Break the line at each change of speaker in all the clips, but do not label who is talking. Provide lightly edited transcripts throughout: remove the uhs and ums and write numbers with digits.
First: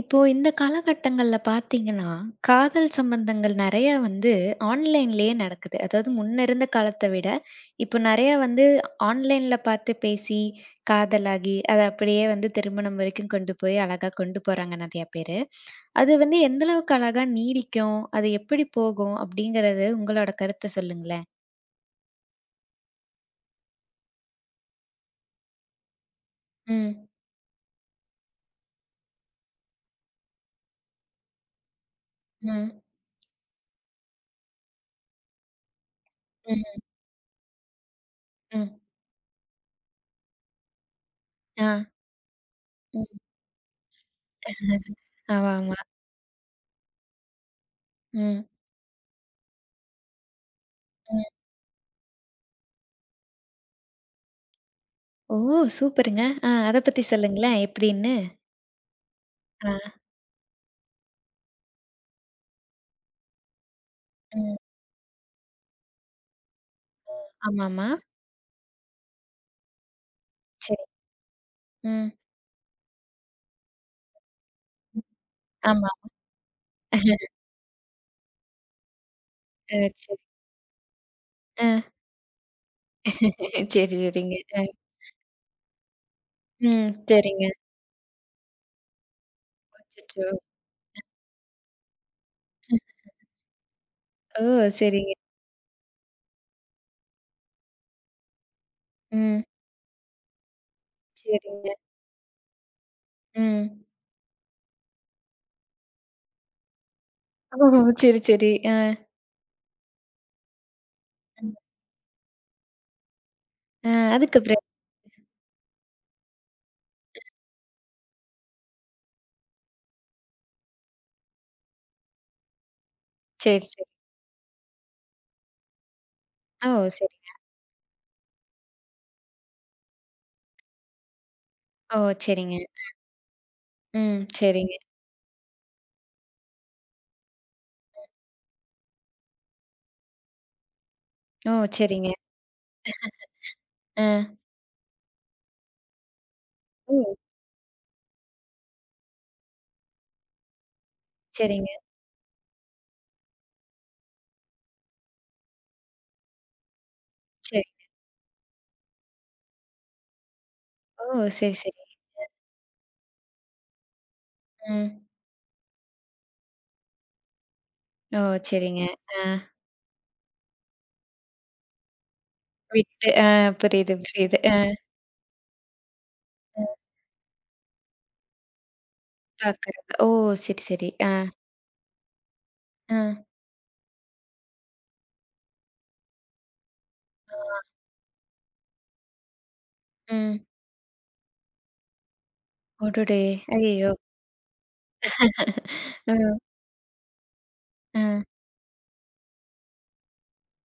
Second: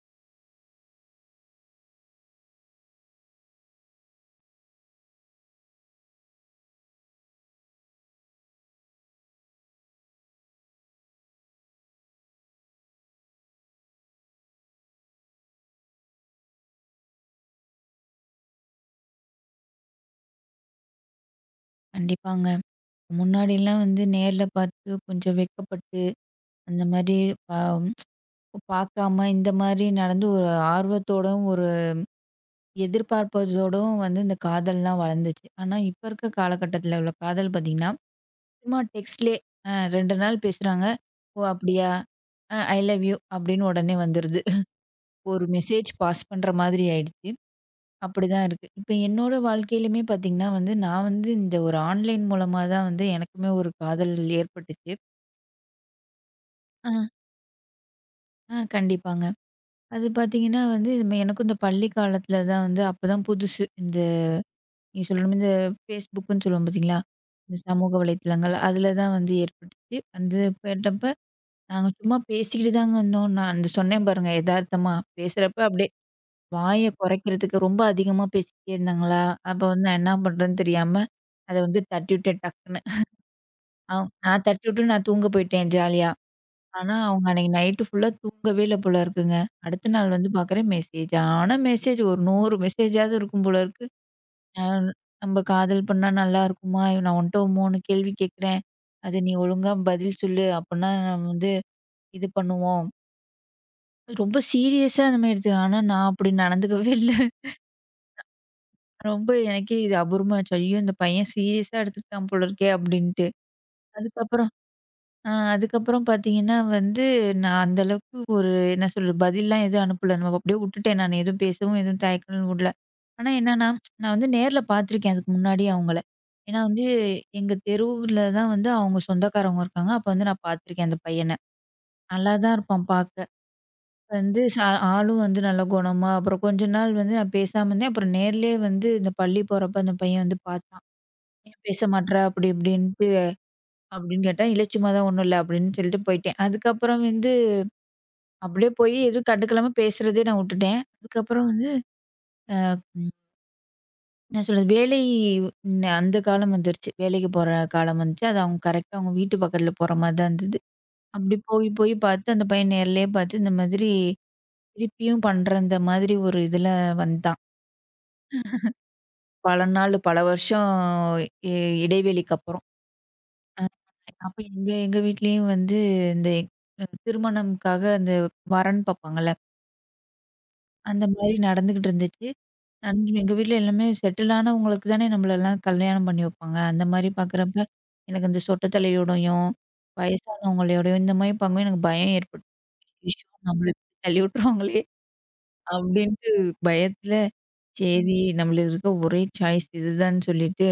இப்போ இந்த காலகட்டங்கள்ல பார்த்தீங்கன்னா, காதல் சம்பந்தங்கள் நெறைய வந்து ஆன்லைன்லயே நடக்குது. அதாவது முன்ன இருந்த காலத்த விட, இப்போ நெறைய வந்து ஆன்லைன்ல பார்த்து பேசி, காதலாகி, அத அப்படியே வந்து திருமணம் வரைக்கும் கொண்டு போய் அழகா கொண்டு போறாங்க நெறைய பேரு. அது வந்து எந்த அளவுக்கு அழகா நீடிக்கும்? அது எப்படி போகும்? அப்படிங்கிறது உங்களோட கருத்த சொல்லுங்களேன்.
கண்டிப்பாங்க. முன்னாடிலாம் வந்து நேர்ல பார்த்து கொஞ்சம் வெட்கப்பட்டு, அந்த
ம்.
மாரி பா பார்க்காம இந்த மாரி நடந்து ஒரு ஆர்வத்தோடும், ஒரு
ம்.
எதிர்பார்ப்பதோடும் வந்து இந்த காதல்லாம் வளர்ந்துச்சு. ஆனா, இப்ப இருக்க
ம்ஹ்ம்.
காலகட்டத்தில உள்ள காதல் பார்த்தீங்கன்னா,
ம்.
சும்மா டெக்ஸ்ட்லயே 2 நாள் பேசுறாங்க. "ஓ!
ஆ.
அப்படியா? ஐ லவ் யூ"
ம்.
அப்படின்னு உடனே வந்துருது. ஒரு
ஆமாமா.
மெசேஜ் பாஸ் பண்ற மாதிரி ஆயிடுச்சு.
ம்.
அப்படிதான் இருக்கு. இப்ப என்னோட வாழ்க்கையிலுமே பார்த்தீங்கன்னா வந்து, நான்
ம்.
வந்து இந்த ஒரு ஆன்லைன் மூலமா தான் வந்து எனக்குமே ஒரு காதல் ஏற்பட்டுச்சு.
ஓ! சூப்பருங்க. ஆ அத
ஆ,
பத்தி சொல்லுங்களேன் எப்படின்னு?
ஆ கண்டிப்பாங்க.
ஆ,
அது பார்த்தீங்கன்னா வந்து இதுமே எனக்கும் இந்த பள்ளி காலத்துல தான் வந்து அப்பதான் புதுசு. இந்த
ம்.
நீங்க சொல்ற மாரி இந்த Facebookன்னு சொல்லுவோம் பார்த்தீங்களா? இந்த
ஆமாமா.
சமூக வலைத்தளங்கள். அதுல தான் வந்து ஏற்பட்டுச்சு. வந்து
சரி.
போயிட்டப்ப நாங்க
ம்.
சும்மா பேசிக்கிட்டு தாங்க இருந்தோம். நான் அந்த சொன்னேன் பாருங்க எதார்த்தமா. பேசுறப்ப அப்படியே
ஆமா.
வாய
அ சரி.
குறைக்கிறதுக்கு ரொம்ப அதிகமா பேசிக்கிட்டே இருந்தாங்களா, அப்ப
அ
வந்து நான் என்ன பண்றேன்னு தெரியாம, அத வந்து தட்டி விட்டேன் டக்குன்னு. அ
சரி, சரிங்க.
நான் தட்டி விட்டு நான் தூங்க போயிட்டேன் ஜாலியா.
ம்.
ஆனா, அவங்க
சரிங்க.
அன்னைக்கு நைட்டு ஃபுல்லா தூங்கவே இல்ல போல இருக்குங்க. அடுத்த நாள்
அச்சச்சோ!
வந்து பார்க்குறேன் மெசேஜ். ஆனா மெசேஜ் ஒரு 100 மெசேஜாவது இருக்கும் போல இருக்கு.
ஓ!
அ
சரிங்க.
"நம்ப காதல் பண்ணா நல்லாருக்குமா? நான் உன்ட்ட 3 கேள்வி கேட்குறேன். அது நீ
ம்.
ஒழுங்கா பதில் சொல்லு. அப்பன்னா நம்ம வந்து
சரிங்க.
இது பண்ணுவோம்."
ம்.
ரொம்ப சீரியஸா அந்த மாரி எடுத்து ஆனா நான் அப்படி நடந்துக்கவே இல்ல.
ஓ! சரி, சரி.
ரொம்ப எனக்கே இது அபூர்வமா ஆச்சு. ஐயோ! இந்த பையன் சீரியஸா எடுத்துக்கிட்டான் போல இருக்கே! அப்படின்ட்டு.
அ
அதுக்கப்புறம்
அதுக்கப்புறம்?
அதுக்கப்புறம் பார்த்தீங்கன்னா வந்து, நான் அந்த அளவுக்கு ஒரு என்ன சொல்றது, பதில்லாம் எதுவும் அனுப்பல. நம்ம அப்படியே உட்டுட்டேன் நானு. எதுவும் பேசவும், எதுவும் தயக்கம்லாம் விடல. ஆனா
சரி,
என்னன்னா,
சரி.
நான் வந்து நேர்ல பார்த்துருக்கேன் அதுக்கு முன்னாடி அவங்கள. ஏன்னா
ஓ!
வந்து,
சரி.
எங்க தெருவுல தான் வந்து அவங்க சொந்தக்காரவங்க இருக்காங்க. அப்ப வந்து நான் பார்த்துருக்கேன் அந்த பையன.
ஓ!
நல்லா தான்
சரிங்க.
இருப்பான் பார்க்க.
ம்.
வந்து ச
சரிங்க.
ஆளும் வந்து நல்ல குணமா, அப்புறம் கொஞ்ச நாள் வந்து நான் பேசாம இருந்தேன். அப்புறம் நேர்லயே வந்து இந்த பள்ளி போறப்ப அந்த பையன் வந்து பார்த்தான்.
ஓ!
"ஏன் பேச
சரிங்க.
மாட்ற?" அப்படி இப்படின்ட்டு.
அ.
அப்படின்னு கேட்டா, "இல்ல சும்மா தான் ஒண்ணும் இல்ல." அப்படின்னு சொல்லிட்டு போயிட்டேன். அதுக்கப்புறம்
ஓ!
வந்து அப்படியே போய் எதுவும் கண்டுக்கலாம பேசுறதே நான் வுட்டுட்டேன். அதுக்கப்புறம் வந்து
சரிங்க.
ம் என்ன சொல்றது? வேலை ந அந்த காலம் வந்துருச்சு. வேலைக்கு போற
சரி.
காலம் வந்துச்சு. அது அவங்க கரெக்ட்டா அவங்க வீட்டு பக்கத்துல போற மாரி தான் இருந்தது.
ஓ!
அப்படி
சரி,
போய்
சரி.
போய் பார்த்து அந்த பையன் நேர்லயே பார்த்து இந்த மாதிரி
ம்.
திருப்பியும் பண்ற இந்த மாதிரி ஒரு இதுல வந்தான்.
ஓ! சரிங்க. அ.
பல நாள் பல வருஷம் இ இடைவெளிக்கு அப்புறம்.
விட்டு புரியுது,
அப்ப
புரியுது.
எங்க எங்க வீட்லயும் வந்து இந்த
அ.
திருமணம்க்காக அந்த வரன் பார்ப்பாங்கல்ல,
பாக்குறது. ஓ! சரி, சரி.
அந்த மாரி நடந்துகிட்டு இருந்துச்சு.
ஆ.
நன்றி. எங்க வீட்ல எல்லாமே செட்டில் ஆனவங்களுக்கு தானே நம்மளலாம் கல்யாணம் பண்ணி வைப்பாங்க. அந்த மாரி
ஆ.
பார்க்குறப்ப, எனக்கு இந்த சொட்ட தலையோடையும்,
ம்.
வயசானவங்களோடையும் இந்த மாரி பார்க்கும்போது எனக்கு பயம் ஏற்பட்டு
அடடே!
"ஐயோ! நம்மள
ஐயய்யோ!
இப்படி தள்ளி விட்டுருவாங்களே!" அப்படின்ட்டு
ம்.
பயத்துல,
ஆ.
சரி நம்மளுக்கு இருக்க ஒரே சாய்ஸ் இதுதான்னு சொல்லிட்டு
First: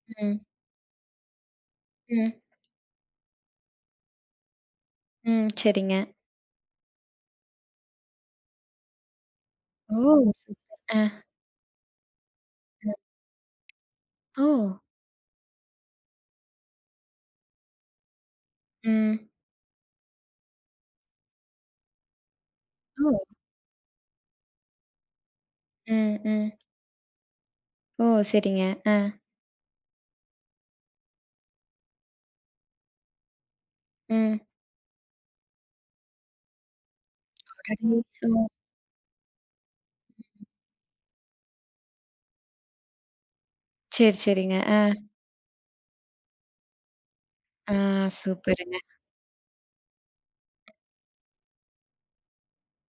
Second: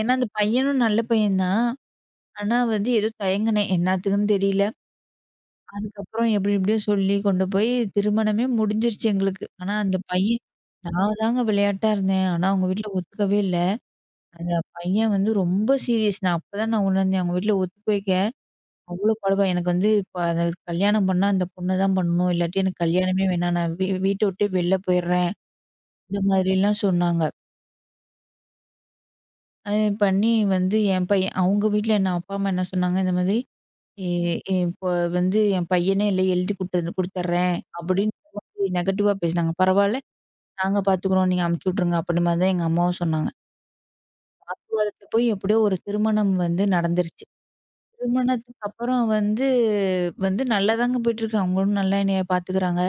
ஏன்னா அந்த
ம்.
பையனும் நல்ல பையன் தான்.
ம்.
ஆனா வந்து ஏதோ தயங்குனேன். என்னாத்துக்குன்னு தெரியல.
ம். சரிங்க.
அதுக்கப்புறம் எப்படி எப்படியோ சொல்லி கொண்டு போய் திருமணமே முடிஞ்சிருச்சு எங்களுக்கு. ஆனா அந்த
ஓ!
பையன்
சூப்பர். ஆ.
நான் தாங்க விளையாட்டா இருந்தேன். ஆனா அவங்க வீட்ல
அ.
ஒத்துக்கவே இல்ல.
ஓ!
அந்த பையன் வந்து ரொம்ப சீரியஸ். நான் அப்பதான் நான் உணர்ந்தேன். அவங்க வீட்ல ஒத்துக்க வைக்க, அவ்ளோ
ம்.
பாடுபா எனக்கு வந்து இப்ப அத கல்யாணம் பண்ணா அந்த பொண்ண தான் பண்ணணும். இல்லாட்டி எனக்கு கல்யாணமே
ஓ!
வேணாம். நான் வீட்ட விட்டே வெளில போயிடுறேன்.
ம்.
இந்த
ம்.
மாதிரிலாம் சொன்னாங்க.
ஓ! சரிங்க. ஆ.
அ பண்ணி வந்து என் பையன் அவங்க வீட்ல என்ன அப்பா, அம்மா என்ன சொன்னாங்க, இந்த மாதிரி "எ
ம்.
"இப்போ வந்து என் பையனே இல்ல எழுதி குடுத்து குடுத்துர்றேன்"
அடடே! ஓ!
அப்படின்னு நெகட்டிவா பேசினாங்க. பரவால்ல, "நாங்க பாத்துக்குறோம். நீங்க அனுப்பிச்சு விட்டுருங்க" அப்படி மாதிரி தான் எங்க அம்மாவும் சொன்னாங்க.
சரி, சரிங்க. ஆ.
வாதத்துல போய் எப்படியோ ஒரு திருமணம் வந்து நடந்துருச்சு.
ஆ.
திருமணத்துக்கு
சூப்பருங்க.
அப்புறம் வந்து வந்து நல்லாதாங்க போயிட்டுருக்கு. அவங்களும் நல்லா என்னைய பார்த்துக்கிறாங்க.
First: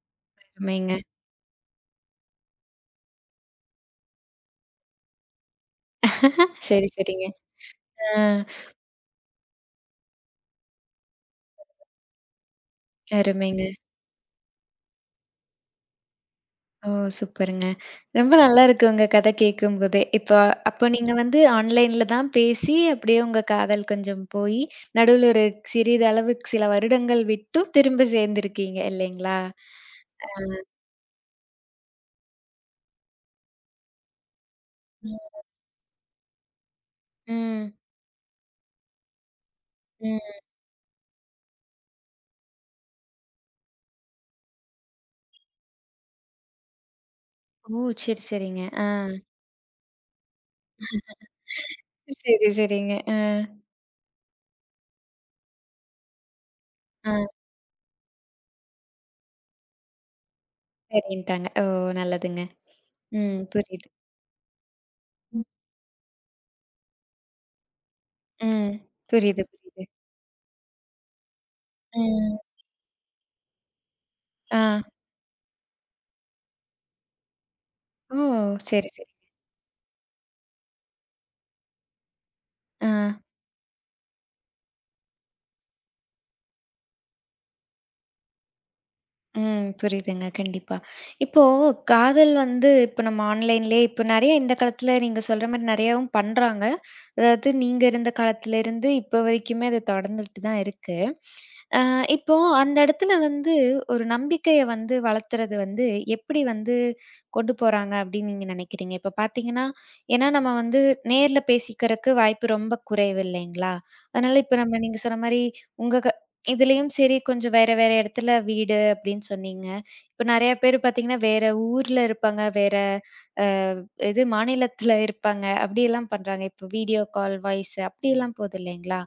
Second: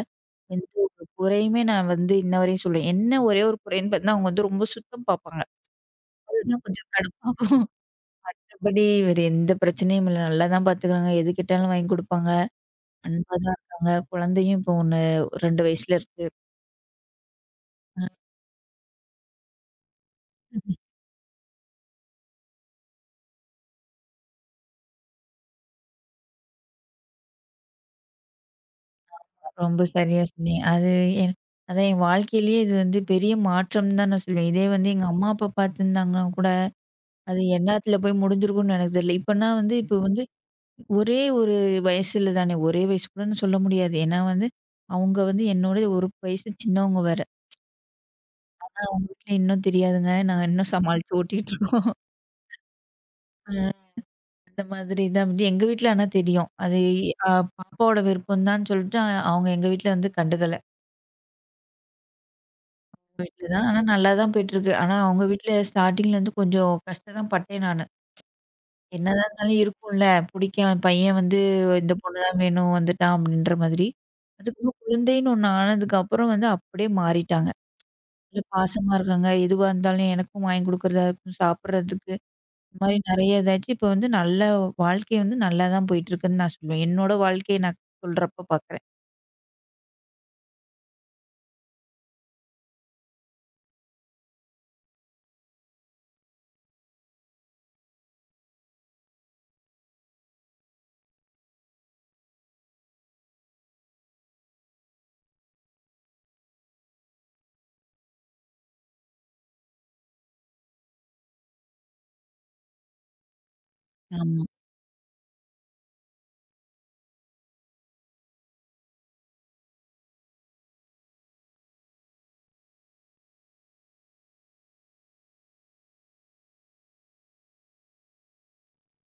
எந்த
அருமைங்க.
ஒரு குறையுமே நான் வந்து இன்ன வரையும் சொல்லுவேன். என்ன ஒரே ஒரு குறைன்னு பார்த்தீங்கன்னா, அவங்க வந்து ரொம்ப சுத்தம் பார்ப்பாங்க. அதுதான்
சரி,
கொஞ்சம்
சரிங்க.
கடுப்பாகும்.
ஆ.
மத்தபடி வேற எந்த பிரச்சனையும் இல்ல. நல்லா தான் பார்த்துக்கிறாங்க. எது கேட்டாலும் வாங்கி குடுப்பாங்க. அன்பா தான்
அருமைங்க.
இருக்காங்க. குழந்தையும் இப்போ 1 2 வயசுல இருக்கு.
ஓ! சூப்பருங்க. ரொம்ப நல்லா இருக்கு உங்க கதை கேட்கும்போதே. இப்போ அப்போ நீங்க வந்து ஆன்லைன்ல தான் பேசி, அப்படியே உங்க காதல் கொஞ்சம் போயி, நடுவுல ஒரு சிறிதளவு சில வருடங்கள் விட்டும் திரும்ப சேர்ந்திருக்கீங்க இல்லைங்களா?
ரொம்ப சரியா
ஆ.
சொன்னீங்க. அது என் அதான் என் வாழ்க்கையிலேயே இது வந்து பெரிய மாற்றம் தான் நான் சொல்லுவேன். இதே வந்து எங்க அம்மா, அப்பா பார்த்துருந்தாங்கன்னா கூட, அது
ம்.
எந்நேரத்துல போய் முடிஞ்சிருக்கும்னு எனக்கு தெரியல. இப்பன்னா வந்து இப்ப வந்து
ம்.
ஒரே ஒரு வயசுல தானே. ஒரே வயசு கூடன்னு சொல்ல முடியாது. ஏன்னா வந்து, அவங்க வந்து என்னோட ஒரு வயசு சின்னவங்க வேற.
ஓ! சரி, சரிங்க.
ஆனா
ஆ.
அவங்க வீட்ல இன்னும் தெரியாதுங்க. நாங்க இன்னும் சமாளிச்சு ஓட்டிட்டு இருக்கோம்.
சரி, சரிங்க. ஆ.
அ அந்த மாதிரி தான் வந்து எங்க வீட்ல ஆனா தெரியும். அது
ஆ.
அ பாப்பாவோட விருப்பம் தான்னு சொல்லிட்டு அவங்க எங்க வீட்ல வந்து கண்டுக்கல.
சரின்ட்டாங்க. ஓ! நல்லதுங்க.
எங்க
ம்.
வீட்ல தான். ஆனா
புரியுது.
நல்லா தான் போயிட்டுருக்கு. ஆனா அவங்க வீட்ல ஸ்டார்ட்டிங்ல வந்து கொஞ்சம் கஷ்டம் தான் பட்டேன் நானு.
ம்.
என்னதான்
புரியுது,
இருந்தாலும்
புரியுது.
இருக்கும்ல. புடிக்கும் பையன் வந்து இந்த பொண்ணு தான்
ம்.
வேணும் வந்துட்டான் அப்படின்ற மாதிரி.
ஆ.
அதுக்கப்புறம் குழந்தைன்னு ஒண்ணு ஆனதுக்கப்புறம் வந்து அப்படியே மாறிட்டாங்க.
ஓ!
இல்ல
சரி,
பாசமா
சரி.
இருக்காங்க. எதுவா இருந்தாலும் எனக்கும் வாங்கி குடுக்குறதா இருக்கும், சாப்பிடுறதுக்கு. இந்த
ஆ.
மாரி நெறைய ஏதாச்சும் இப்ப வந்து நல்ல வாழ்க்கை வந்து நல்லா தான் போயிட்டுருக்குன்னு நான் சொல்லுவேன். என்னோட வாழ்க்கைய நான் சொல்றப்ப பார்க்குறேன்.
ம். புரியுதுங்க. கண்டிப்பா. இப்போ காதல் வந்து இப்ப நம்ம ஆன்லைன்லயே இப்ப நெறைய இந்த காலத்துல நீங்க சொல்ற மாரி நெறையாவும் பண்றாங்க. அதாவது நீங்க இருந்த காலத்துல இருந்து இப்ப வரைக்குமே அது தொடர்ந்துட்டு தான் இருக்கு. அ இப்போ அந்த இடத்துல வந்து ஒரு நம்பிக்கைய வந்து வளர்த்துறது வந்து எப்படி வந்து கொண்டு போறாங்க அப்படின்னு நீங்க நினைக்கிறீங்க? இப்ப பார்த்தீங்கன்னா, ஏன்னா நம்ம வந்து நேர்ல பேசிக்கிறக்கு வாய்ப்பு ரொம்ப குறைவு இல்லைங்களா? அதனால
ஆமா,
இப்ப நம்ம நீங்க சொன்ன மாரி உங்க இதுலயும் சரி, கொஞ்சம் வேற, வேற இடத்துல வீடு அப்படின்னு சொன்னீங்க. இப்ப நெறைய பேரு பார்த்தீங்கன்னா, வேற ஊர்ல இருப்பாங்க. வேற அ இது மாநிலத்துல இருப்பாங்க. அப்படியெல்லாம் பண்றாங்க. இப்போ வீடியோ கால், வாய்ஸ் அப்படியெல்லாம் போது இல்லைங்களா?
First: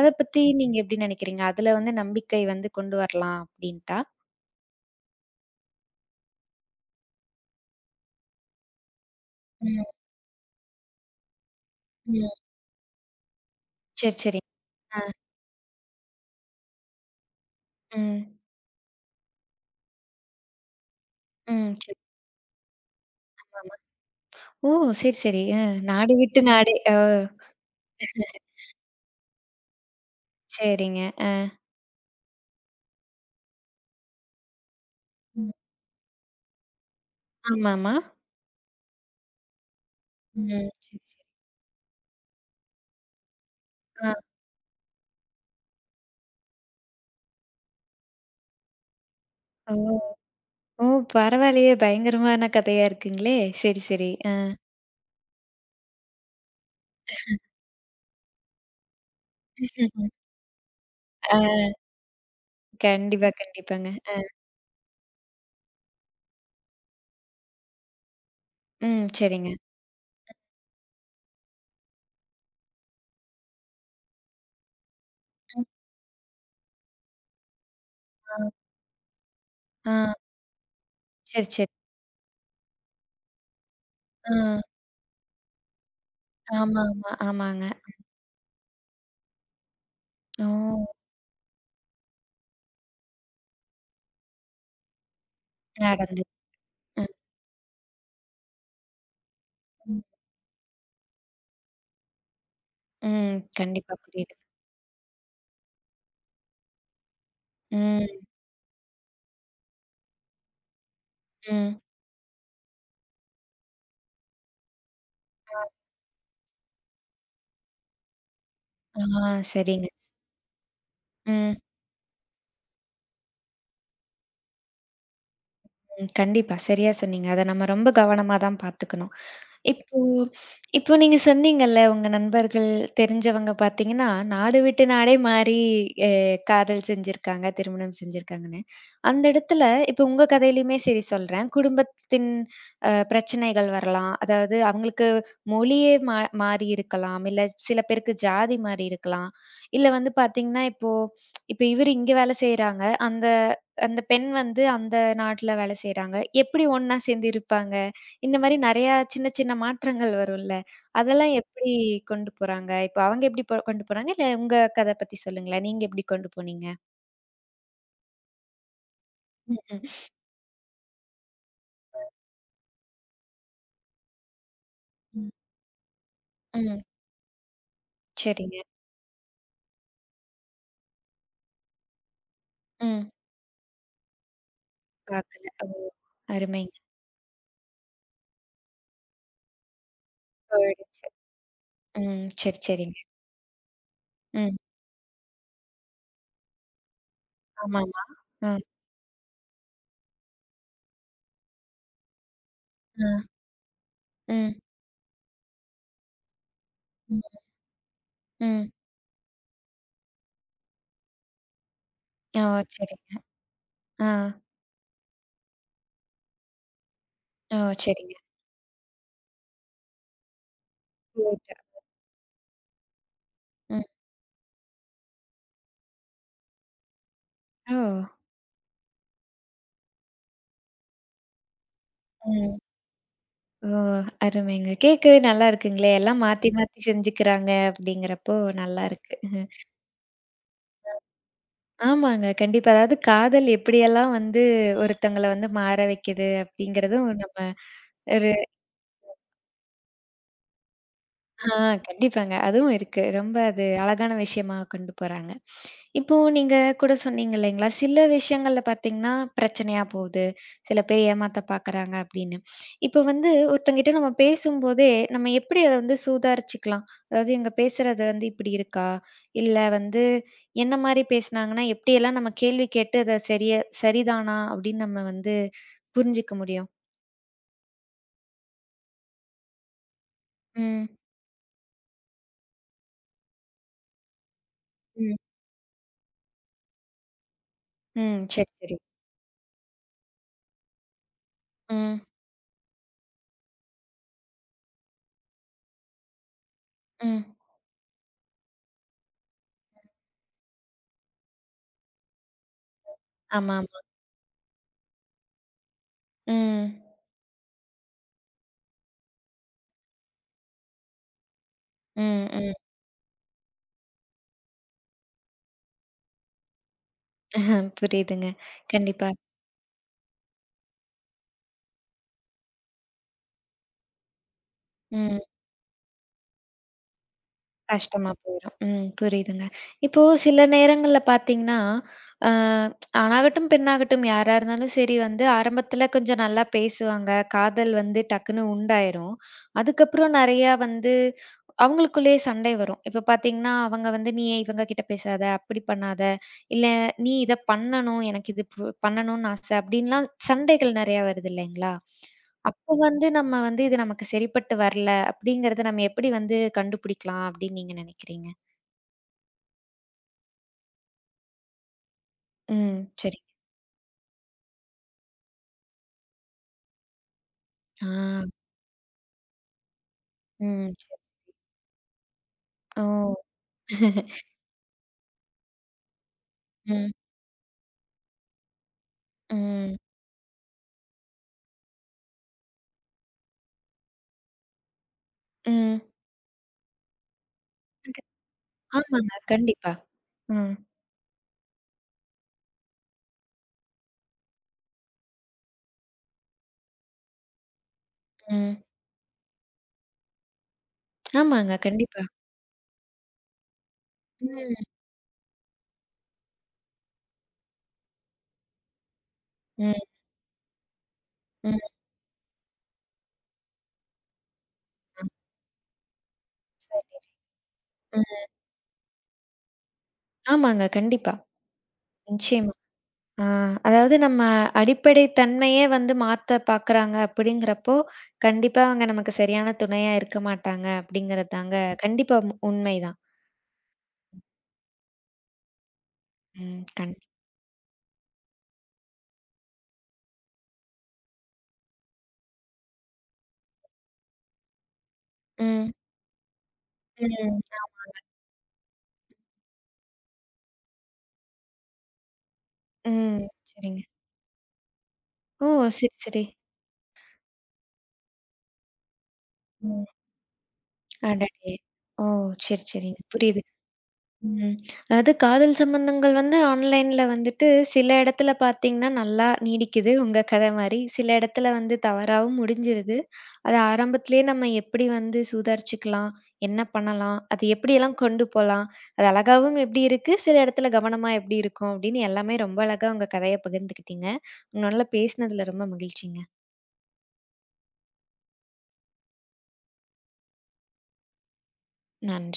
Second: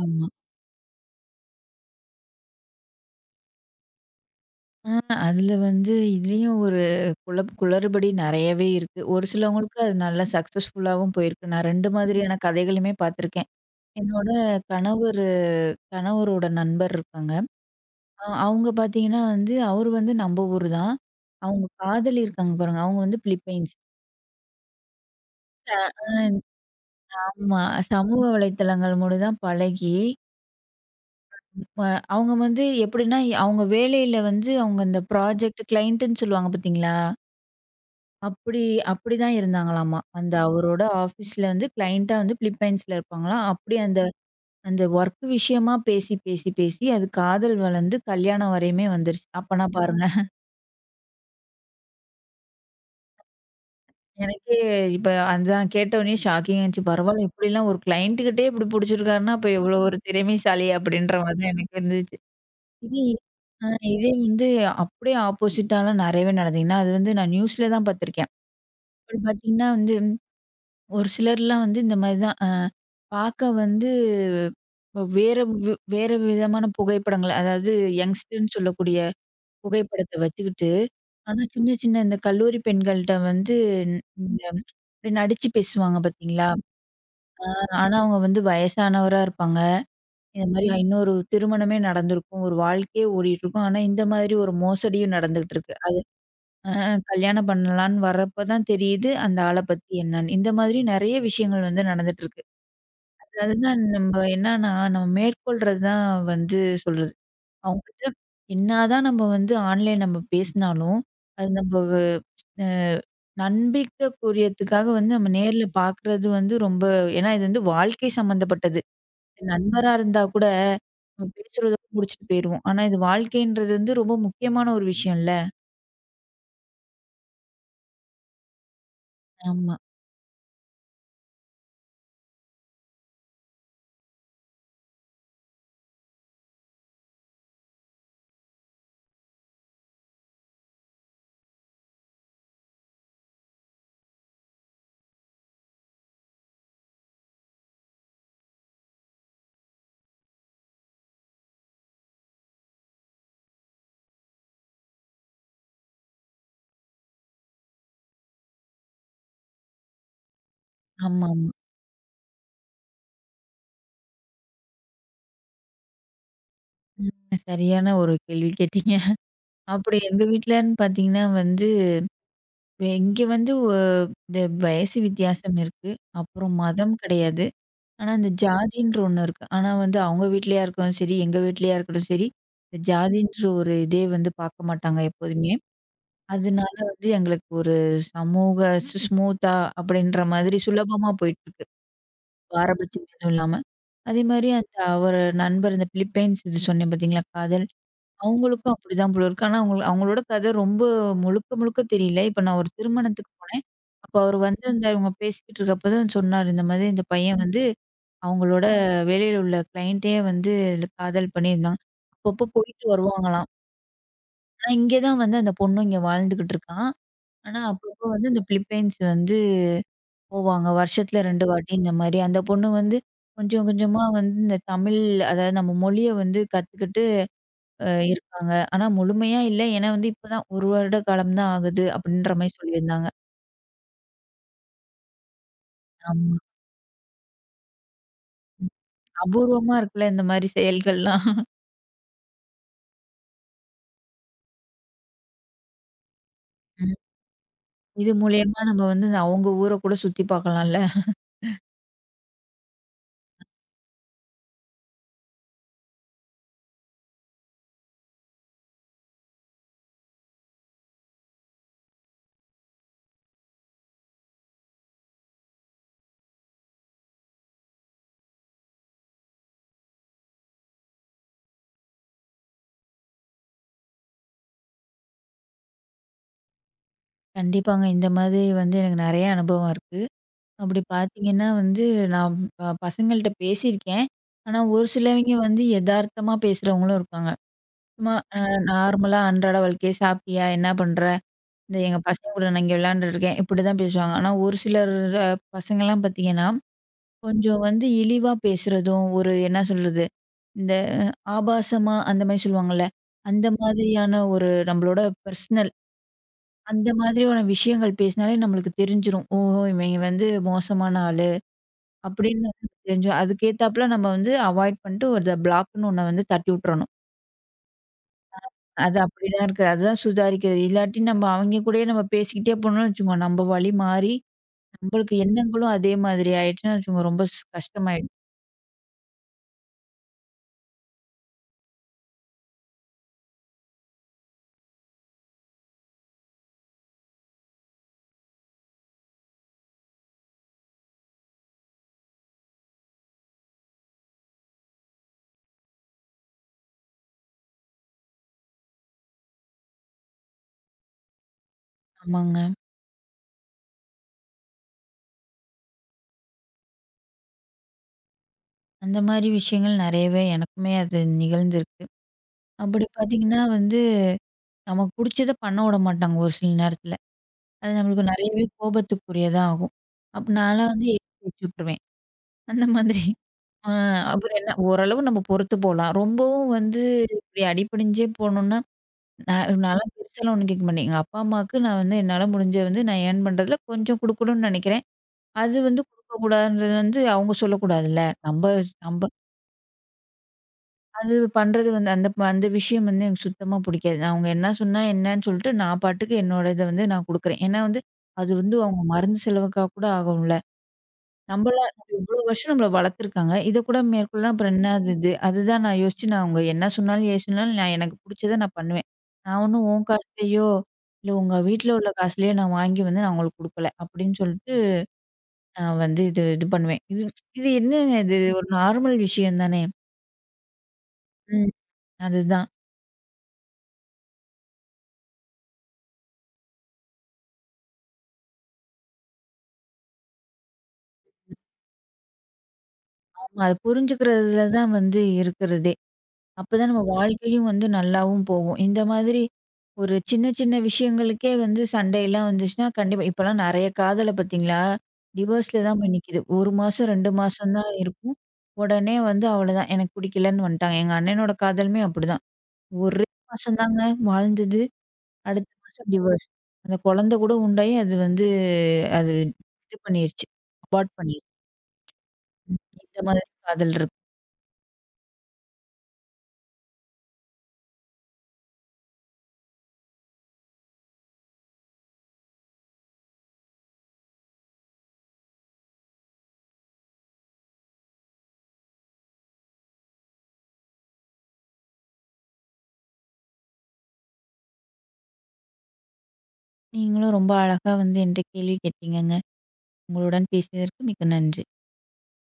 அத
ஆமா.
பத்தி நீங்க எப்படி நினைக்கிறீங்க? அதுல வந்து நம்பிக்கை வந்து கொண்டு வரலாம் அப்படின்ட்டா?
ஆ அதுல வந்து இதுலயும் ஒரு குளறுபடி நெறையவே இருக்கு. ஒரு சிலவங்களுக்கு
ம்,
அது நல்லா சக்சஸ்ஃபுல்லாவும் போயிருக்கு. நான் 2
ம்.
மாதிரியான கதைகளுமே பார்த்துருக்கேன்.
சரி,
என்னோட
சரி. ஆ,
கணவரு கணவரோட நண்பர் இருக்காங்க. அ
ம்,
அவுங்க பார்த்தீங்கன்னா வந்து, அவரு வந்து நம்ம ஊரு தான். அவுங்க
ம். சரி,
காதலி இருக்காங்க பாருங்க, அவுங்க வந்து பிலிப்பைன்ஸ்.
ஆமா. ஓ! சரி, சரி. நாடு
அ
விட்டு நாடு. ஓ!
ஆமா. சமூக வலைத்தளங்கள் மூலம் தான் பழகி,
சரிங்க. அ.
இப்ப அவுங்க வந்து எப்படின்னா, அவுங்க வேலையில வந்து அவுங்க இந்த ப்ராஜெக்ட் கிளையண்ட்டுன்னு சொல்லுவாங்க பார்த்தீங்களா?
ஆமாமா.
அப்படி அப்படிதான் இருந்தாங்களாமா. அந்த
ம்.
அவரோட
சரி, சரி.
ஆஃபீஸ்ல வந்து கிளையண்ட்டா வந்து பிலிப்பைன்ஸ்ல இருப்பாங்களாம். அப்படி அந்த
ஆ.
அந்த வொர்க் விஷயமா பேசி, பேசி, பேசி அது காதல் வளர்ந்து கல்யாணம் வரையுமே வந்துருச்சு. அப்பனா
ஓ!
பாருங்க.
ஓ! பரவாயில்லையே! பயங்கரமான கதையா இருக்குங்களே! சரி, சரி. ஆ.
எனக்கே இப்ப அதான் கேட்டோனே ஷாக்கிங்கா இருந்துச்சு. பரவால்ல இப்படிலாம் ஒரு கிளையண்ட் கிட்டயே இப்படி புடிச்சிருக்காருன்னா, அப்ப எவ்வளோ ஒரு திறமைசாலி அப்படின்ற
ஆ.
மாதிரி தான் எனக்கு இருந்துச்சு. இதே
கண்டிப்பா,
அ
கண்டிப்பாங்க.
இதே
ஆ.
வந்து அப்படியே ஆப்போசிட்டாலாம் நெறையவே நடந்தது. ஏன்னா, அது வந்து நான் நியூஸ்ல தான் பார்த்துருக்கேன்.
ம்.
அப்படி
சரிங்க.
பார்த்தீங்கன்னா வந்து, ஒரு சிலர்லாம் வந்து இந்த மாரி தான் அ பார்க்க வந்து வேற
ம்.
வேற விதமான புகைப்படங்கள், அதாவது
ஆ.
யங்ஸ்டர்ன்னு சொல்லக்கூடிய
ஆ.
புகைப்படத்த வச்சுக்கிட்டு, ஆனா
சரி, சரி.
சின்ன சின்ன இந்த கல்லூரி பெண்கள்ட்ட வந்து இந்த
ஆ.
இப்படி நடிச்சு பேசுவாங்க பார்த்தீங்களா?
ஆமா, ஆமா.
ஆ,
ஆமாங்க.
ஆனா அவங்க வந்து வயசானவரா இருப்பாங்க.
ஓ!
இந்த மாரி இன்னொரு திருமணமே நடந்திருக்கும். ஒரு வாழ்க்கையே ஓடிட்டுருக்கும். ஆனா இந்த மாதிரி ஒரு மோசடியும் நடந்துகிட்டு இருக்கு.
நடந்து.
அ
ம்.
கல்யாணம் பண்ணலான்னு வர்றப்ப தான் தெரியுது, அந்த ஆள பத்தி
ம்.
என்னன்னு. இந்த மாதிரி நெறைய விஷயங்கள் வந்து நடந்துட்டு இருக்கு.
ம்.
அதுதான்
கண்டிப்பா
நம்ம
புரியுது.
என்னன்னா, நம்ம மேற்கொள்றது தான் வந்து சொல்றது. அவங்ககிட்ட
ம்.
என்னாதான் நம்ம வந்து ஆன்லைன் நம்ம பேசினாலும், அது நம்ம
ம்.
அ நம்பிக்கைக்குரியதுக்காக வந்து நம்ம
ஆ.
நேர்ல பார்க்குறது வந்து ரொம்ப ஏன்னா இது வந்து வாழ்க்கை சம்மந்தப்பட்டது.
ஆ. சரிங்க.
நண்பரா இருந்தா கூட, நம்ம
ம்.
பேசுறதோட முடிச்சுட்டு போயிருவோம். ஆனா இது வாழ்க்கைன்றது வந்து ரொம்ப முக்கியமான ஒரு விஷயம்ல.
ம். கண்டிப்பா. சரியா சொன்னீங்க. அத நம்ம ரொம்ப கவனமா தான் பார்த்துக்கணும்.
ஆமா.
இப்போ இப்போ நீங்க சொன்னீங்கல்ல, உங்க நண்பர்கள், தெரிஞ்சவங்க பார்த்தீங்கன்னா, நாடு விட்டு நாடே மாறி அ காதல் செஞ்சிருக்காங்க, திருமணம் செஞ்சிருக்காங்கன்னு. அந்த இடத்துல இப்போ உங்க கதையிலயுமே சரி சொல்றேன். குடும்பத்தின் பிரச்சனைகள் வரலாம். அதாவது அவங்களுக்கு மொழியே மாறி இருக்கலாம். இல்ல சில பேருக்கு ஜாதி மாறி இருக்கலாம். இல்ல வந்து பார்த்தீங்கன்னா, இப்போ இப்போ இவரு இங்க வேலை செய்றாங்க. அந்த அந்த பெண் வந்து அந்த நாட்ல வேலை செய்றாங்க. எப்படி ஒண்ணா சேர்ந்து இருப்பாங்க? இந்த மாரி நெறையா சின்ன சின்ன மாற்றங்கள் வரும்ல. அதெல்லாம்
ஆமாமா.
எப்படி கொண்டு போறாங்க? இப்ப அவங்க எப்படி கொண்டு போறாங்க? இல்ல உங்க கத பத்தி சொல்லுங்களேன். நீங்க எப்படி கொண்டு போனீங்க?
ம். சரியான ஒரு கேள்வி கேட்டீங்க.
ம், ம்.
அப்படி எங்க வீட்லன்னு பார்த்தீங்கன்னா வந்து, வே- இங்க வந்து ஒ இந்த வயசு
ம்,
வித்தியாசம் இருக்கு. அப்புறம்
ம்.
மதம் கிடையாது. ஆனா இந்த
சரிங்க.
ஜாதின்ற ஒண்ணு இருக்கு. ஆனா வந்து அவங்க வீட்லயா இருக்கட்டும் சரி, எங்க வீட்லயா இருக்கட்டும் சரி, இந்த
ம்.
ஜாதின்ற ஒரு இதே வந்து பார்க்க மாட்டாங்க
பார்க்கல.
எப்போதுமே.
ஓ!
அதனால
அருமைங்க.
வந்து எங்களுக்கு ஒரு சமூக ஸ்மூத்தா அப்படின்ற மாதிரி
போயிடுச்சு.
சுலபமா போயிட்டுருக்கு.
ம். சரி, சரிங்க.
பாரபட்சம் எதுவும் இல்லாம. அதேமாரி
ம்.
அந்த அவரு நண்பர் இந்த பிலிப்பைன்ஸ் இது சொன்னேன் பார்த்தீங்களா? காதல்.
ஆமாமா. அ,
அவங்களுக்கும் அப்படிதான் போல இருக்கு. ஆனா அவங்கள அவங்களோட கதை ரொம்ப முழுக்க முழுக்க தெரியல. இப்ப நான் ஒரு
அ.
திருமணத்துக்கு போனேன். அப்போ அவரு
ம்,
வந்திருந்தாரு. இவங்க பேசிக்கிட்டு இருக்கப்ப தான் சொன்னாரு. இந்த மாதிரி இந்த
ம்,
பையன் வந்து அவங்களோட
ம்.
வேலையில உள்ள கிளையண்ட்டயே வந்து இதுல காதல் பண்ணியிருந்தாங்க.
ஓ!
அப்பப்போ போயிட்டு
சரிங்க.
வருவாங்களாம்.
ஆ.
ஆனா இங்கே தான் வந்து அந்த பொண்ணு இங்க வாழ்ந்துகிட்டு இருக்கான்.
ஓ!
ஆனா, அப்பப்போ
சரிங்க.
வந்து இந்த பிலிப்பைன்ஸ் வந்து போவாங்க. வருஷத்துல 2
போயிட்டு.
வாட்டி இந்த மாரி. அந்த பொண்ணு வந்து கொஞ்சம்
ம்.
கொஞ்சமா வந்து இந்த தமிழ் அதாவது நம்ம மொழிய வந்து கத்துக்கிட்டு
ஓ!
அ இருக்காங்க. ஆனா முழுமையா இல்ல. ஏன்னா வந்து இப்பதான் 1 வருட காலம் தான் ஆகுது அப்படின்ற மாரி
ம்.
சொல்லியிருந்தாங்க.
ஓ! அருமைங்க. கேட்கவே நல்லா இருக்குங்களே! எல்லாம்
ஆமா.
மாத்தி மாத்தி செஞ்சுக்கிறாங்க அப்படிங்கிறப்போ நல்லா இருக்கு.
அபூர்வமா இருக்குல்ல இந்த மாரி செயல்கள்லாம்.
ஆமாங்க. கண்டிப்பா. அதாவது காதல் எப்படியெல்லாம் வந்து ஒருத்தங்கள வந்து மாற வைக்குது
ம்.
அப்படிங்கிறதும் நம்ம
இது
ஒரு
மூலியமா நம்ம வந்து அவங்க ஊர கூட சுத்தி பார்க்கலாம்ல.
ஆ கண்டிப்பாங்க. அதுவும் இருக்கு. ரொம்ப அது அழகான விஷயமா கொண்டு போறாங்க. இப்போ நீங்க கூட சொன்னீங்க இல்லைங்களா, சில விஷயங்கள்ல பார்த்தீங்கன்னா, பிரச்சனையா போகுது. சில பேர் ஏமாத்த பார்க்குறாங்க அப்படின்னு. இப்ப வந்து ஒருத்தங்கிட்ட நம்ம பேசும்போதே, நம்ம எப்படி அத வந்து சுதாரிச்சுக்கலாம்? அதாவது இவங்க பேசுறது வந்து இப்படி இருக்கா? இல்ல வந்து என்ன மாரி பேசுனாங்கன்னா, எப்படியெல்லாம் நம்ம கேள்வி கேட்டு அத சரியா சரிதானா அப்படின்னு நம்ம வந்து புரிஞ்சுக்க முடியும்?
கண்டிப்பாங்க. இந்த மாதிரி வந்து எனக்கு நெறைய அனுபவம் இருக்கு. அப்படி
ம்.
பார்த்தீங்கன்னா வந்து, நான் பசங்கள்ட்ட பேசியிருக்கேன். ஆனா, ஒரு
ம்.
சிலவைங்க வந்து எதார்த்தமா பேசுறவங்களும் இருக்காங்க. சும்மா
ம்.
அ
சரி, சரி.
நார்மலா அன்றாட வாழ்க்கைய "சாப்பிட்டியா? என்ன பண்ற?" இந்த எங்க
ம்.
பசங்க கூட நான் இங்கே விளையாண்டுட்டுருக்கேன். இப்படிதான் பேசுவாங்க. ஆனா, ஒரு சிலர் அ பசங்கலாம் பார்த்தீங்கன்னா,
ம்.
கொஞ்சம் வந்து இழிவா பேசுறதும், ஒரு என்ன சொல்றது? இந்த ஆபாசமா அந்த மாரி சொல்லுவாங்கல்ல, அந்த
ஆமாமா.
மாதிரியான ஒரு நம்மளோட பர்சனல்
ம்.
அந்த மாதிரியான விஷயங்கள் பேசினாலே நம்மளுக்கு தெரிஞ்சிரும். ஓஹோ! இவங்க வந்து மோசமான ஆள்.
ம்.
அப்படின்னு
ம்.
தெரிஞ்சும். அதுக்கேத்தாப்புல நம்ம வந்து அவாய்ட் பண்ணிட்டு ஒரு பிளாக்ன்னு ஒண்ண வந்து தட்டி விட்டுறணும்.
புரியுதுங்க.
அது
கண்டிப்பா.
அப்படிதான் இருக்கு. அதுதான் சுதாரிக்கிறது. இல்லாட்டி நம்ம அவங்க கூடயே நம்ம பேசிக்கிட்டே போனோம்னு வச்சுக்கோங்க, நம்ம வழி மாறி நம்மளுக்கு
ம்.
எண்ணங்களும் அதே மாதிரி ஆயிடுச்சுன்னு வச்சுக்கோங்க, ரொம்ப
கஷ்டமா
கஷ்டமாயிடும்.
போயிரும். ம். புரியுதுங்க. இப்போ சில நேரங்கள்ல பார்த்தீங்கன்னா, அ ஆணாகட்டும், பெண்ணாகட்டும் யாரா இருந்தாலும் சரி வந்து ஆரம்பத்துல கொஞ்சம் நல்லா பேசுவாங்க. காதல் வந்து டக்குன்னு உண்டாயிரும். அதுக்கப்புறம் நெறையா வந்து அவங்களுக்குள்ளேயே சண்டை வரும். இப்ப பார்த்தீங்கன்னா, அவங்க வந்து "நீ ஏன் இவங்க கிட்ட பேசாத, அப்படி பண்ணாத, இல்ல நீ இத பண்ணணும், எனக்கு இது பண்ணணும்னு ஆசை" அப்படின்லாம் சண்டைகள் நெறையா வருது இல்லைங்களா?
ஆமாங்க.
அப்போ வந்து நம்ம வந்து இது நமக்கு சரிப்பட்டு வரல அப்படிங்கிறத நம்ம எப்படி வந்து கண்டுபிடிக்கலாம் அப்படின்னு நீங்க நினைக்கிறீங்க?
அந்த மாதிரி விஷயங்கள் நெறையவே எனக்குமே அது நிகழ்ந்திருக்கு.
ம்.
அப்படி
சரி.
பார்த்தீங்கன்னா வந்து நமக்கு புடிச்சத பண்ண விட மாட்டாங்க ஒரு சில நேரத்துல. அது
ஆ.
நம்மளுக்கு நெறையவே கோபத்துக்குரியதா ஆகும். அப்ப
ம்.
நான்லாம் வந்து
சரி.
எதிர்த்து வச்சு விட்டுருவேன். அந்த மாதிரி.
ஓ!
ஆ அப்புறம் என்ன ஓரளவு நம்ம பொறுத்து போலாம். ரொம்பவும் வந்து
ம்.
இப்படி அடிபணிஞ்சே போனோம்னா, நான்
ம்.
நான்லாம் பெருசாலாம் ஒண்ணும் கேட்க மாட்டேன். எங்க அப்பா, அம்மாவுக்கு நான் வந்து என்னால முடிஞ்ச வந்து நான் ஏர்ன் பண்றதுல கொஞ்சம் குடுக்கணும்னு நெனைக்கிறேன். அது
ம்.
வந்து குடுக்கக்கூடாதுன்றது வந்து அவங்க
அது
சொல்லக்கூடாதுல்ல. நம்ப நம்ப
ஆமாங்க. கண்டிப்பா. ம்.
அது பண்றது வந்து அந்த அந்த விஷயம் வந்து எனக்கு சுத்தமா புடிக்காது. அவங்க என்ன சொன்னா என்னன்னு சொல்லிட்டு, நான் பாட்டுக்கு என்னோட இத வந்து நான் குடுக்குறேன். ஏன்னா வந்து, அது வந்து
ம்.
அவங்க மருந்து செலவுக்கா கூட ஆகும்ல.
ஆமாங்க.
நம்மள
கண்டிப்பா.
இவ்வளோ வருஷம் நம்மள வளர்த்துருக்காங்க. இத கூட மேற்கொள்ள அப்புறம்
ம்.
என்னது இது? அதுதான் நான் யோசிச்சு நான் அவங்க என்ன சொன்னாலும், ஏது சொன்னாலும் நான் எனக்கு புடிச்சத நான் பண்ணுவேன். நான் ஒண்ணும்
ம்.
உன் காசுலயோ, இல்ல உங்க
ம்.
வீட்ல உள்ள காசுலயோ நான் வாங்கி வந்து நான் அவங்களுக்கு குடுக்கல. அப்படின்னு சொல்லிட்டு நான் வந்து இது இது பண்ணுவேன்.
சரி.
இது இது என்னங்க இது?
ம்.
ஒரு நார்மல் விஷயம் தானே.
ஆமாங்க. கண்டிப்பா.
ம். அதுதான்.
நிச்சயமா. ஆ அதாவது நம்ம அடிப்படை தன்மையே வந்து மாத்த பார்க்குறாங்க அப்படிங்கிறப்போ, கண்டிப்பா அவங்க நமக்கு சரியான துணையா இருக்க மாட்டாங்க அப்படிங்கிறது தாங்க கண்டிப்பா உண்மைதான்.
ஆமா. அத புரிஞ்சுக்கிறதுல தான் வந்து இருக்கிறதே.
ம்.
அப்பதான் நம்ம வாழ்க்கையும் வந்து நல்லாவும் போகும். இந்த மாதிரி ஒரு சின்ன சின்ன விஷயங்களுக்கே வந்து சண்டைலாம் வந்துச்சுன்னா, கண்டிப்பா இப்பலாம் நெறைய காதல பார்த்தீங்களா? டிவோர்ஸ்ல
ம்.
தான் போய் நிக்குது. 1 மாசம், 2
ம்.
மாசம் தான்
ஆமா.
இருக்கும். உடனே வந்து அவ்வளோதான். எனக்கு பிடிக்கலன்னு வந்துட்டாங்க. எங்க அண்ணனோட காதலுமே அப்படிதான். ஒரே
ம்.
மாசம்
சரிங்க.
தாங்க வாழ்ந்தது.
ஓ!
அடுத்த மாசம்
சரி, சரி.
டிவோர்ஸ். அந்த குழந்தை கூட உண்டாகி அது இது
ம்.
பண்ணிருச்சு. அபார்ட் பண்ணிருச்சு.
அடடே! ஓ! சரி, சரிங்க.
இந்த மாதிரி
புரியுது.
காதல் இருக்கு.
ம். அதாவது காதல் சம்பந்தங்கள் வந்து ஆன்லைன்ல வந்துட்டு சில இடத்துல பார்த்தீங்கன்னா, நல்லா நீடிக்குது உங்க கதை மாரி. சில இடத்துல வந்து தவறாவும் முடிஞ்சிருது. அது ஆரம்பத்திலேயே நம்ம எப்படி வந்து சுதாரிச்சுக்கலாம்? என்ன பண்ணலாம்? அது எப்படியெல்லாம் கொண்டு போலாம்? அது அழகாவும் எப்படி இருக்கு? சில இடத்துல கவனமா எப்படி இருக்கும்? அப்படின்னு எல்லாமே ரொம்ப அழகா உங்க கதைய பகிர்ந்துக்கிட்டீங்க. உங்களால பேசினதுல ரொம்ப மகிழ்ச்சிங்க.
நீங்களும் ரொம்ப அழகா வந்து என்ட்ட கேள்வி கேட்டீங்கங்க. உங்களுடன் பேசியதற்கு மிக்க நன்றி.
நன்றி.